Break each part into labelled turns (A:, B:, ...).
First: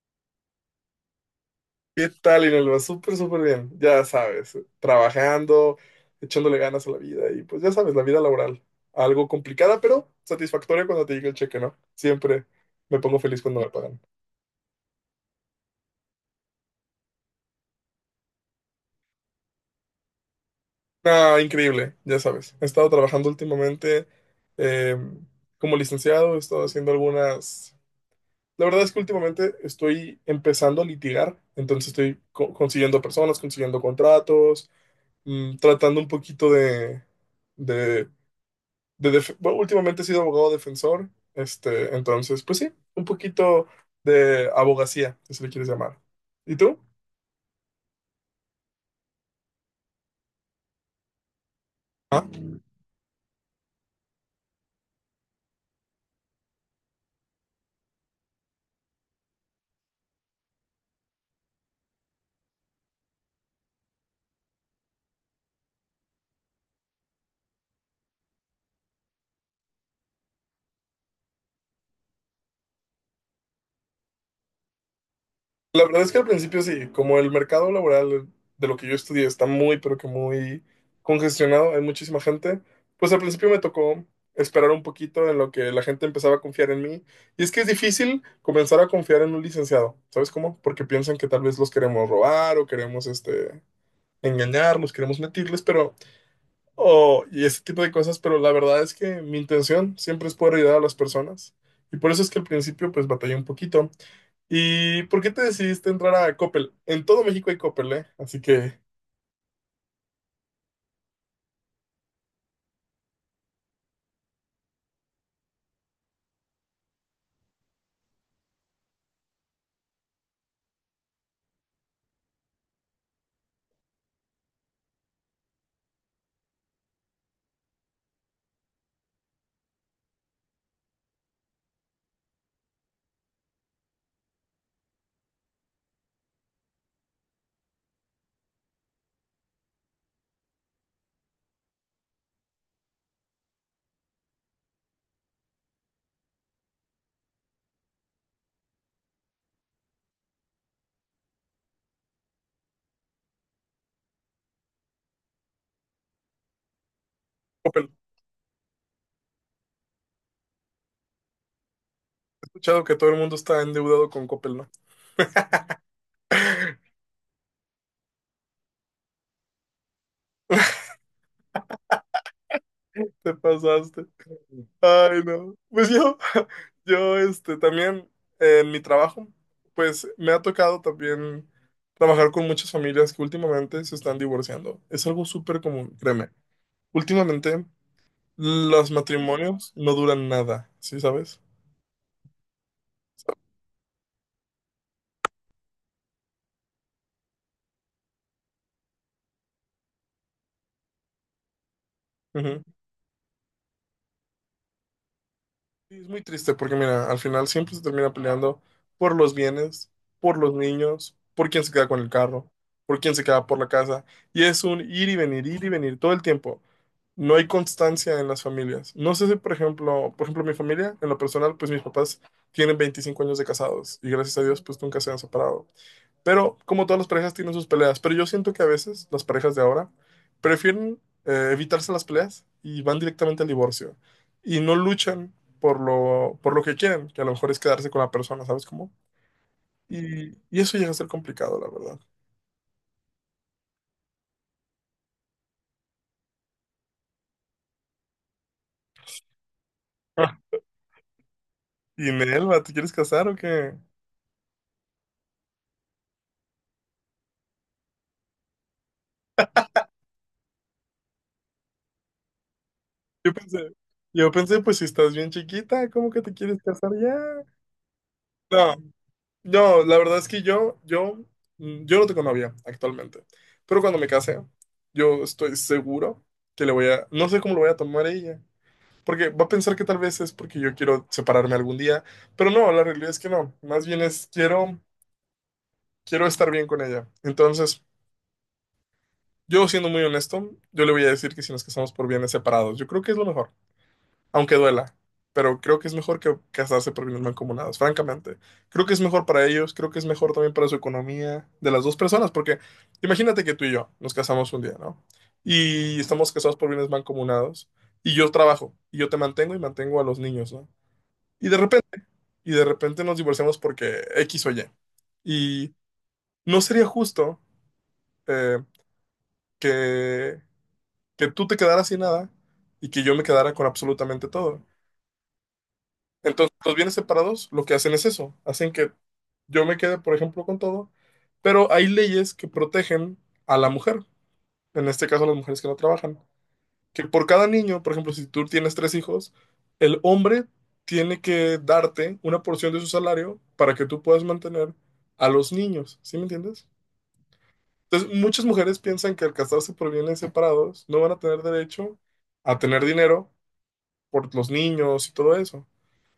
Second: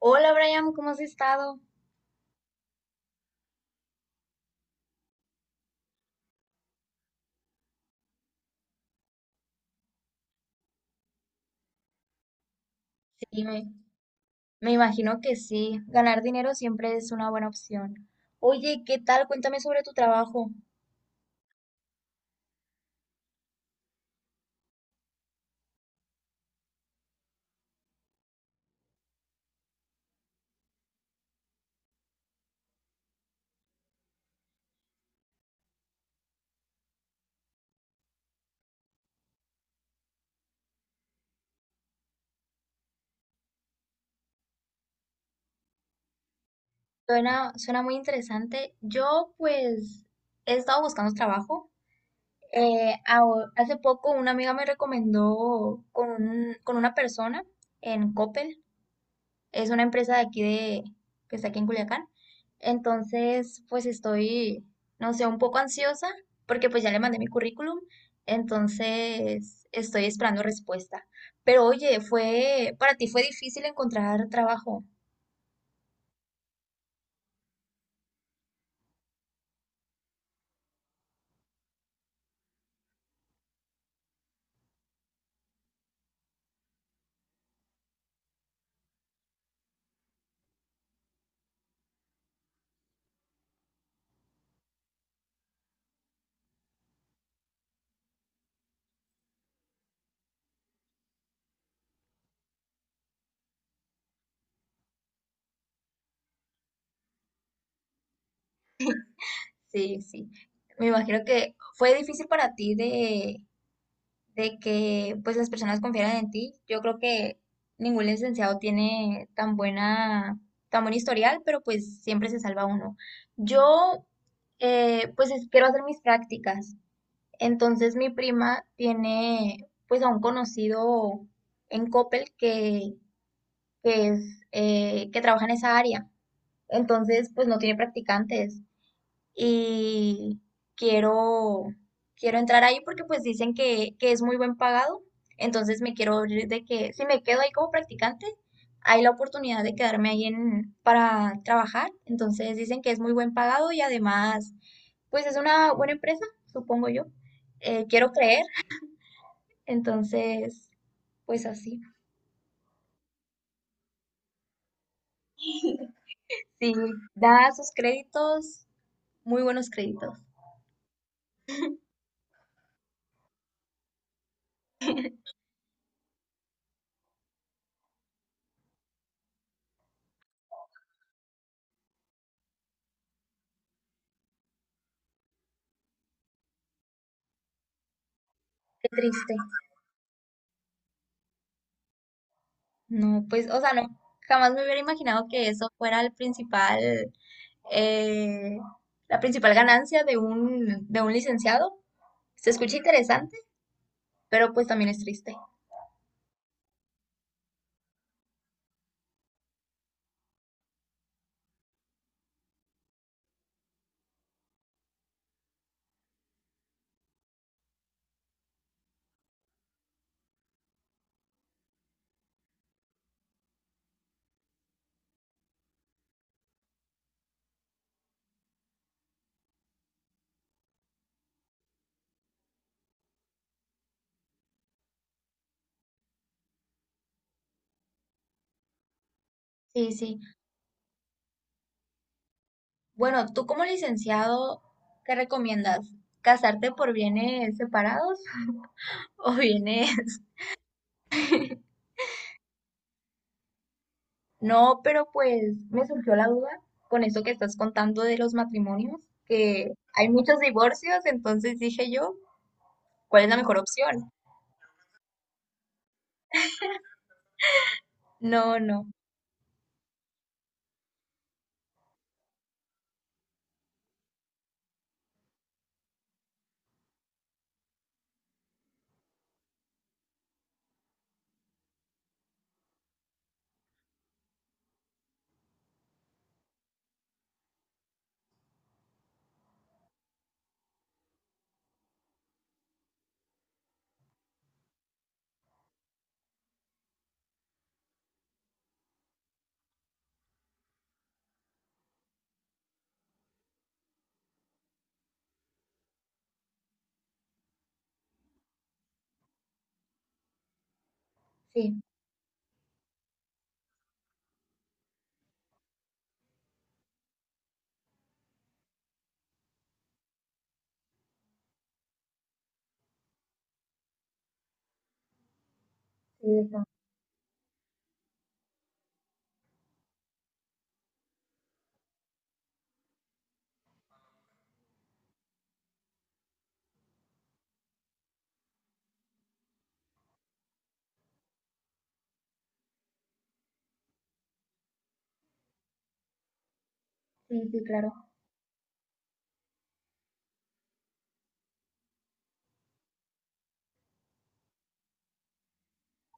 A: Hola Brian, ¿cómo has estado?
B: ¿Qué tal, Inelva? Súper bien. Ya sabes, trabajando, echándole ganas a la vida y pues ya sabes, la vida laboral. Algo complicada, pero satisfactoria cuando te llega el cheque, ¿no? Siempre me pongo feliz
A: Sí,
B: cuando me
A: me,
B: pagan.
A: me imagino que sí. Ganar dinero siempre es una buena opción. Oye, ¿qué tal? Cuéntame sobre tu trabajo.
B: Ah, increíble, ya sabes. He estado trabajando últimamente eh, como licenciado, he estado haciendo algunas... La verdad es que últimamente estoy empezando a litigar, entonces estoy consiguiendo personas, consiguiendo contratos, tratando un poquito de... de bueno, últimamente he sido abogado defensor, este, entonces, pues sí, un poquito de abogacía, si se le quieres llamar. ¿Y tú?
A: Suena muy interesante. Yo, pues, he estado buscando trabajo.
B: Ah,
A: Hace poco una amiga me recomendó con una persona en Coppel. Es una empresa de aquí que está aquí en Culiacán. Entonces, pues estoy, no sé, un poco ansiosa porque pues ya le mandé mi currículum. Entonces, estoy esperando respuesta. Pero oye, para ti fue difícil encontrar trabajo.
B: la verdad es que al principio sí, como el mercado laboral de lo que yo estudié está muy, pero que muy congestionado, hay muchísima gente, pues al principio me tocó esperar un poquito en lo que la gente empezaba a confiar en mí. Y es que es difícil comenzar a confiar en un licenciado, ¿sabes cómo? Porque piensan que tal vez los queremos robar o queremos este, engañarlos, queremos mentirles, pero o, y ese tipo de cosas, pero la verdad es que mi intención siempre es poder ayudar a las personas. Y por eso es que al principio pues batallé un poquito. ¿Y por qué te decidiste entrar a Coppel? En todo México hay Coppel, ¿eh? Así que,
A: Sí, sí. Me imagino que fue difícil para ti de que pues las personas confiaran en ti. Yo creo que ningún licenciado tiene tan buen historial, pero pues siempre se salva uno. Yo quiero hacer mis prácticas. Entonces mi prima tiene pues a un conocido en Coppel que es, que trabaja en esa área. Entonces pues no tiene practicantes y quiero, quiero entrar ahí porque pues dicen que es muy buen pagado. Entonces me quiero ir de que si me quedo ahí como practicante, hay la oportunidad de quedarme para trabajar. Entonces dicen que es muy buen pagado y además pues es una buena empresa, supongo yo,
B: Coppel, he
A: quiero creer. Entonces pues así,
B: escuchado que todo el mundo está endeudado con Coppel, ¿no?
A: sí, da sus créditos, muy buenos créditos.
B: Te pasaste. Ay, no. Pues yo, yo, este, también en mi trabajo, pues me ha tocado también trabajar con muchas familias que últimamente se están divorciando. Es algo súper común, créeme. Últimamente
A: Qué
B: los
A: triste.
B: matrimonios no duran nada, ¿sí sabes?
A: No, pues, o sea, no, jamás me hubiera imaginado que eso fuera el principal, eh, la principal ganancia de un licenciado. Se
B: Ujú.
A: escucha interesante, pero pues también es triste.
B: Sí, es muy triste porque, mira, al final siempre se termina peleando por los bienes, por los niños, por quién se queda con el carro, por quién se queda por la casa. Y es un ir y venir todo el tiempo. No hay constancia en las familias. No sé si, por ejemplo, mi familia, en lo personal, pues mis papás tienen 25 años de casados y gracias a Dios, pues nunca se han separado. Pero como todas las parejas tienen sus peleas, pero yo siento que a veces las parejas de ahora prefieren evitarse las peleas y van directamente al divorcio y no luchan por lo que quieren, que a lo mejor es quedarse con la persona, ¿sabes cómo?
A: Sí, sí.
B: Y eso llega a ser complicado, la verdad.
A: Bueno, tú como licenciado, ¿qué recomiendas? ¿Casarte por bienes separados o bienes?
B: Ah, y Nelva, ¿te quieres casar o qué?
A: No, pero pues me surgió la duda con eso que estás contando de los matrimonios, que hay muchos divorcios, entonces dije yo, ¿cuál es
B: Yo
A: la
B: pensé,
A: mejor opción?
B: yo pensé, pues si estás bien chiquita, ¿cómo que te quieres casar ya?
A: No,
B: No,
A: no.
B: no, la verdad es que yo, yo no tengo novia actualmente, pero cuando me case, yo estoy seguro que le voy a, no sé cómo lo voy a tomar ella, porque va a pensar que tal vez es porque yo quiero separarme algún día, pero no, la realidad es que no, más bien es quiero quiero estar bien con ella. Entonces, yo siendo muy honesto, yo le voy a decir que si nos casamos por bienes separados, yo creo que es lo mejor, aunque duela. Pero creo que es mejor que casarse por bienes mancomunados, francamente. Creo que es mejor para ellos, creo que es mejor también para su economía de las dos personas, porque imagínate que tú y yo nos casamos un día, ¿no? Y estamos casados por bienes mancomunados, y yo trabajo, y yo te mantengo y mantengo a los niños, ¿no? Y de
A: Sí.
B: repente, y de repente nos divorciamos porque X o Y. Y no sería justo. eh, que, que tú te quedaras sin nada y que yo me quedara con absolutamente todo.
A: Sí,
B: Entonces,
A: está.
B: los bienes separados lo que hacen es eso, hacen que yo me quede, por ejemplo, con todo, pero hay leyes que protegen a la mujer, en este caso a las mujeres que no trabajan, que por cada niño, por ejemplo, si tú tienes tres hijos, el hombre tiene que darte una porción de su salario para que tú puedas mantener a los niños, ¿sí me entiendes?
A: Sí, sí, claro.
B: Entonces, muchas mujeres piensan que al casarse por bienes separados no van a tener derecho a tener dinero por los niños y todo eso.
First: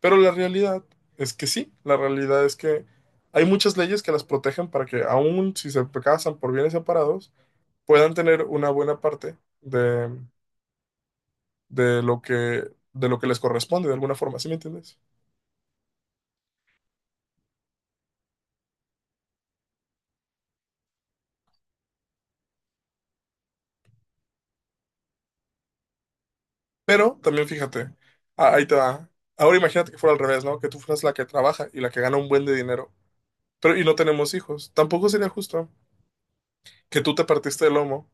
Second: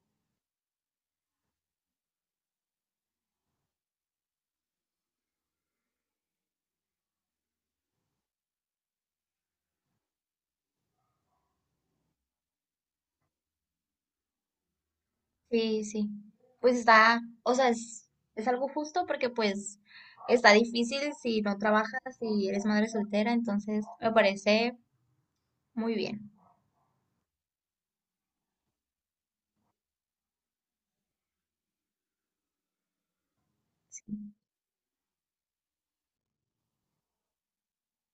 B: Pero la realidad es que sí, la realidad es que hay muchas leyes que las protegen para que aun si se casan por bienes separados, puedan tener una buena parte de lo que, de lo que les corresponde de alguna forma, ¿sí me entiendes?
A: Sí, sí. Pues está, o sea, es algo justo porque pues está difícil si no trabajas, si eres madre soltera, entonces me parece muy bien.
B: Pero también fíjate, ah, ahí te va. Ahora imagínate que fuera al revés, ¿no? Que tú fueras la que trabaja y la que gana un buen de dinero. Pero, y no
A: Sí.
B: tenemos hijos. Tampoco sería justo. Que tú te partiste el lomo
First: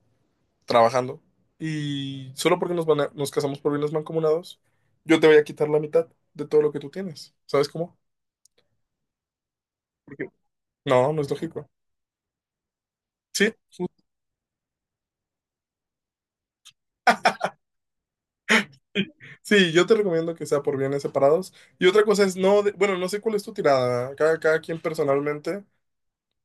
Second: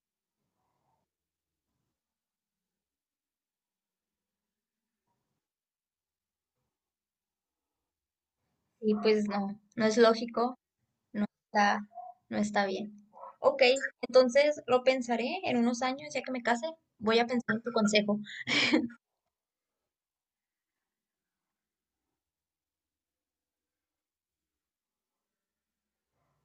B: trabajando y solo porque nos, nos casamos por bienes mancomunados, yo te voy a quitar la mitad de todo lo que tú tienes. ¿Sabes cómo?
A: Y pues no, no es
B: Porque-
A: lógico,
B: No, no
A: no
B: es lógico.
A: está, no está bien.
B: Sí,
A: Ok,
B: ju-
A: entonces lo pensaré en unos años, ya que me case, voy a pensar en tu consejo.
B: sí, yo te recomiendo que sea por bienes separados. Y otra cosa es, no, bueno, no sé cuál es tu tirada. Cada quien personalmente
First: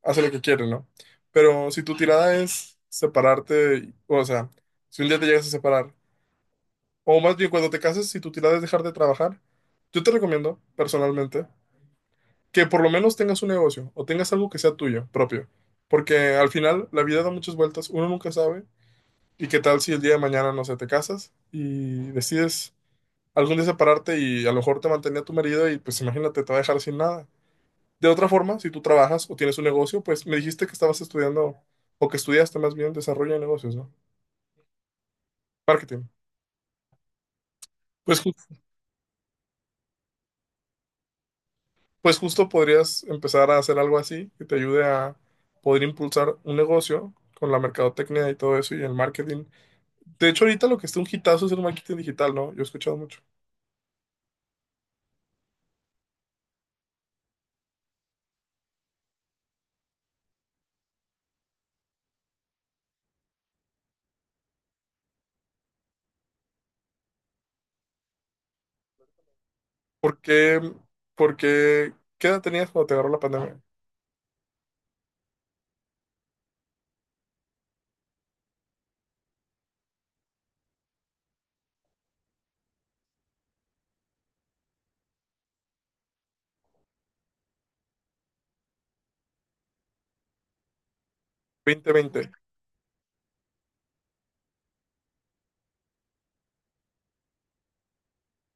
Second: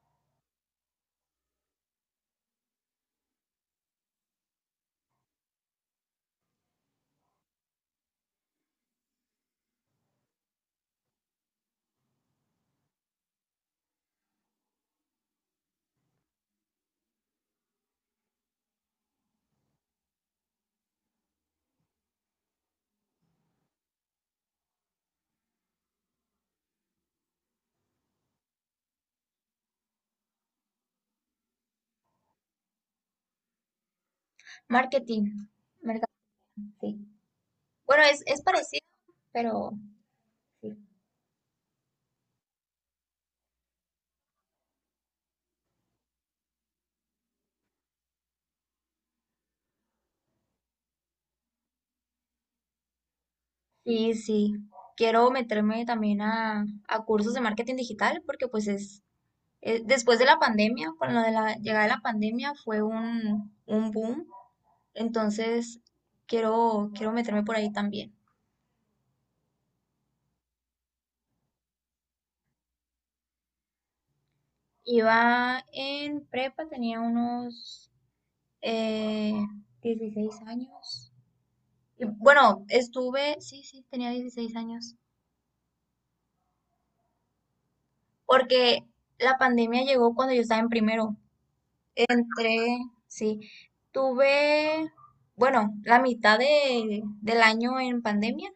B: hace lo que quiere, ¿no? Pero si tu tirada es separarte, o sea, si un día te llegas a separar, o más bien cuando te cases, si tu tirada es dejar de trabajar, yo te recomiendo personalmente que por lo menos tengas un negocio o tengas algo que sea tuyo, propio. Porque al final la vida da muchas vueltas, uno nunca sabe. ¿Y qué tal si el día de mañana, no sé, te casas y decides algún día separarte y a lo mejor te mantenía tu marido y pues imagínate, te va a dejar sin nada? De otra forma, si tú trabajas o tienes un negocio, pues me dijiste que estabas estudiando o que estudiaste más bien desarrollo de negocios, ¿no?
A: Marketing,
B: Marketing.
A: mercado, sí. Bueno,
B: Pues, ju-
A: es parecido, pero sí.
B: pues justo podrías empezar a hacer algo así que te ayude a poder impulsar un negocio con la mercadotecnia y todo eso y el marketing. De hecho, ahorita lo que está un hitazo es el marketing digital, ¿no? Yo he escuchado mucho.
A: Y sí, quiero meterme también a cursos de marketing digital porque pues es, después de la pandemia, con lo de la llegada de la pandemia fue un boom. Entonces quiero meterme por ahí también.
B: ¿Por qué? ¿Por qué? ¿Qué edad tenías cuando te agarró la pandemia?
A: Iba en prepa, tenía unos eh, 16 años. Y bueno, sí, tenía 16 años, porque la pandemia llegó cuando yo estaba en primero.
B: 2020.
A: Entre, sí, tuve, bueno, la mitad del año en pandemia,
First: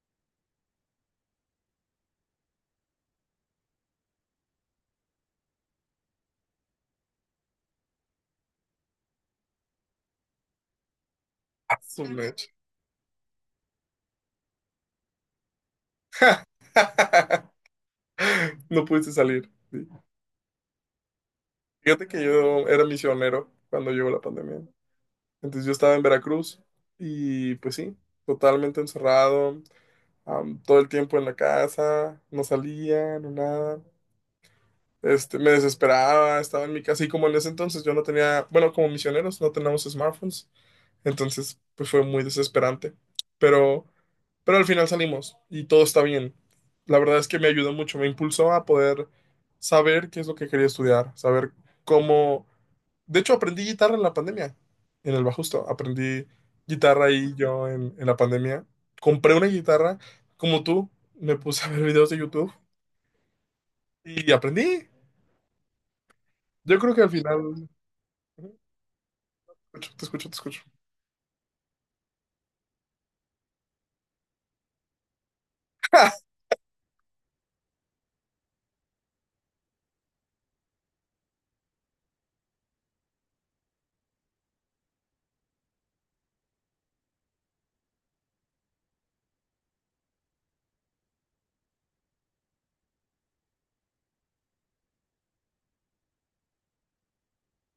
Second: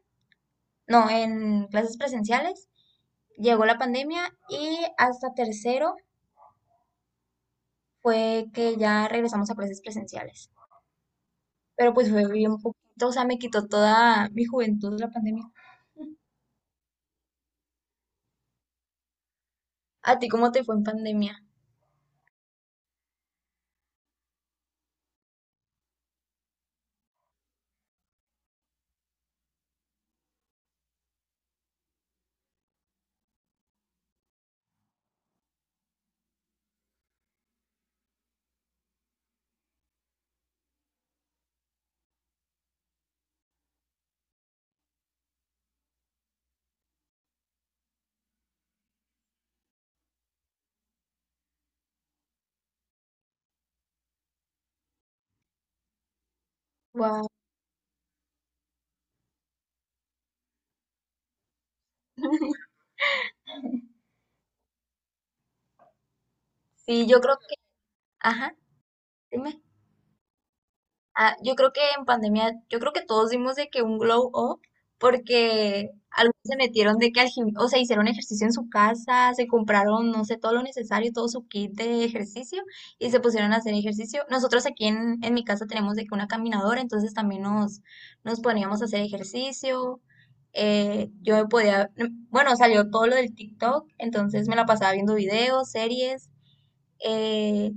A: no, en clases presenciales, llegó la pandemia y hasta tercero fue que ya regresamos a clases presenciales.
B: Ah,
A: Pero
B: su
A: pues fue
B: mecha.
A: bien poquito, o sea, me quitó toda mi juventud la pandemia.
B: No pudiste salir. Sí.
A: ¿A ti cómo te fue en pandemia?
B: Fíjate que yo era misionero cuando llegó la pandemia. Entonces yo estaba en Veracruz y pues sí, totalmente encerrado, todo el tiempo en la casa, no salía, no nada. Este, me desesperaba, estaba en mi casa y como en ese entonces yo no tenía, bueno, como misioneros no tenemos smartphones, entonces, pues fue muy desesperante. Pero, pero al final salimos y todo está bien. La verdad es que me ayudó mucho, me impulsó a poder saber qué es lo que quería estudiar, saber cómo... De hecho, aprendí guitarra en la pandemia, en el Bajusto. Aprendí guitarra
A: Wow.
B: ahí yo en la pandemia. Compré una guitarra, como tú, me puse a ver videos de YouTube y aprendí. Yo creo que
A: Sí,
B: al
A: yo creo
B: final...
A: que,
B: Ujú,
A: ajá, dime.
B: te escucho
A: Ah, yo creo que en pandemia, yo creo que todos dimos de que un glow up, porque algunos se metieron de que al gim- o sea, hicieron ejercicio en su casa, se compraron, no sé, todo lo necesario, todo su kit de ejercicio y se pusieron a hacer ejercicio. Nosotros aquí en mi casa tenemos de que una caminadora, entonces también nos poníamos a hacer ejercicio. Yo podía, bueno, salió todo lo del TikTok, entonces me la pasaba viendo videos, series. Eh,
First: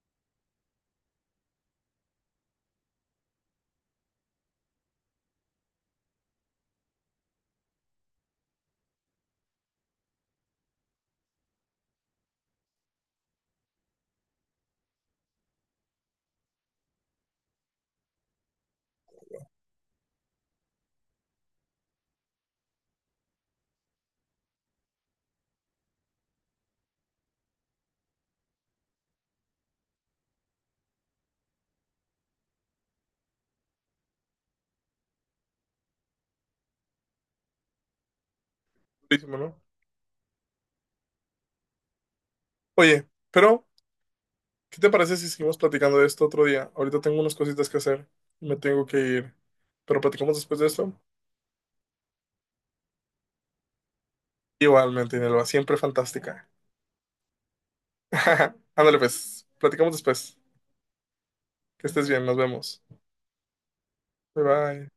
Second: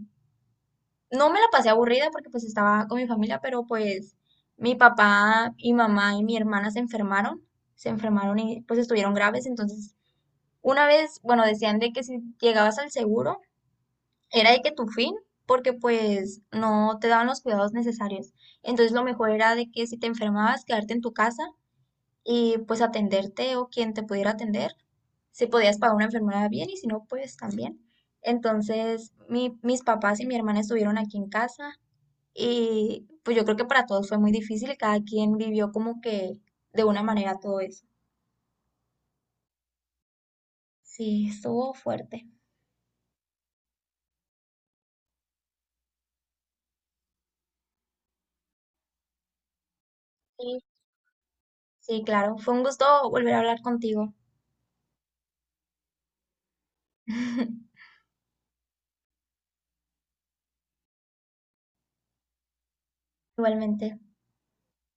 A: no me la pasé aburrida porque pues estaba con mi familia, pero pues mi papá y mamá y mi hermana se enfermaron y pues estuvieron graves, entonces una vez, bueno, decían de que si llegabas al seguro era de que tu fin, porque pues no te daban los cuidados necesarios. Entonces lo mejor era de que si te enfermabas, quedarte en tu casa y pues atenderte o quien te pudiera atender, si podías pagar una enfermedad bien y si no, pues también. Entonces mis papás y mi hermana estuvieron aquí en casa y pues yo creo que para todos fue muy difícil y cada quien vivió como que de una manera todo eso.
B: Durísimo, ¿no?
A: Sí, estuvo fuerte.
B: Oye, pero ¿qué te parece si seguimos platicando de esto otro día? Ahorita tengo unas cositas que hacer, me tengo que ir. Pero platicamos después
A: Sí,
B: de esto.
A: sí, claro. Fue un gusto volver a hablar contigo.
B: Igualmente, Inelva, siempre fantástica. Ándale, pues, platicamos después. Que estés bien, nos vemos.
A: Igualmente.
B: Bye bye.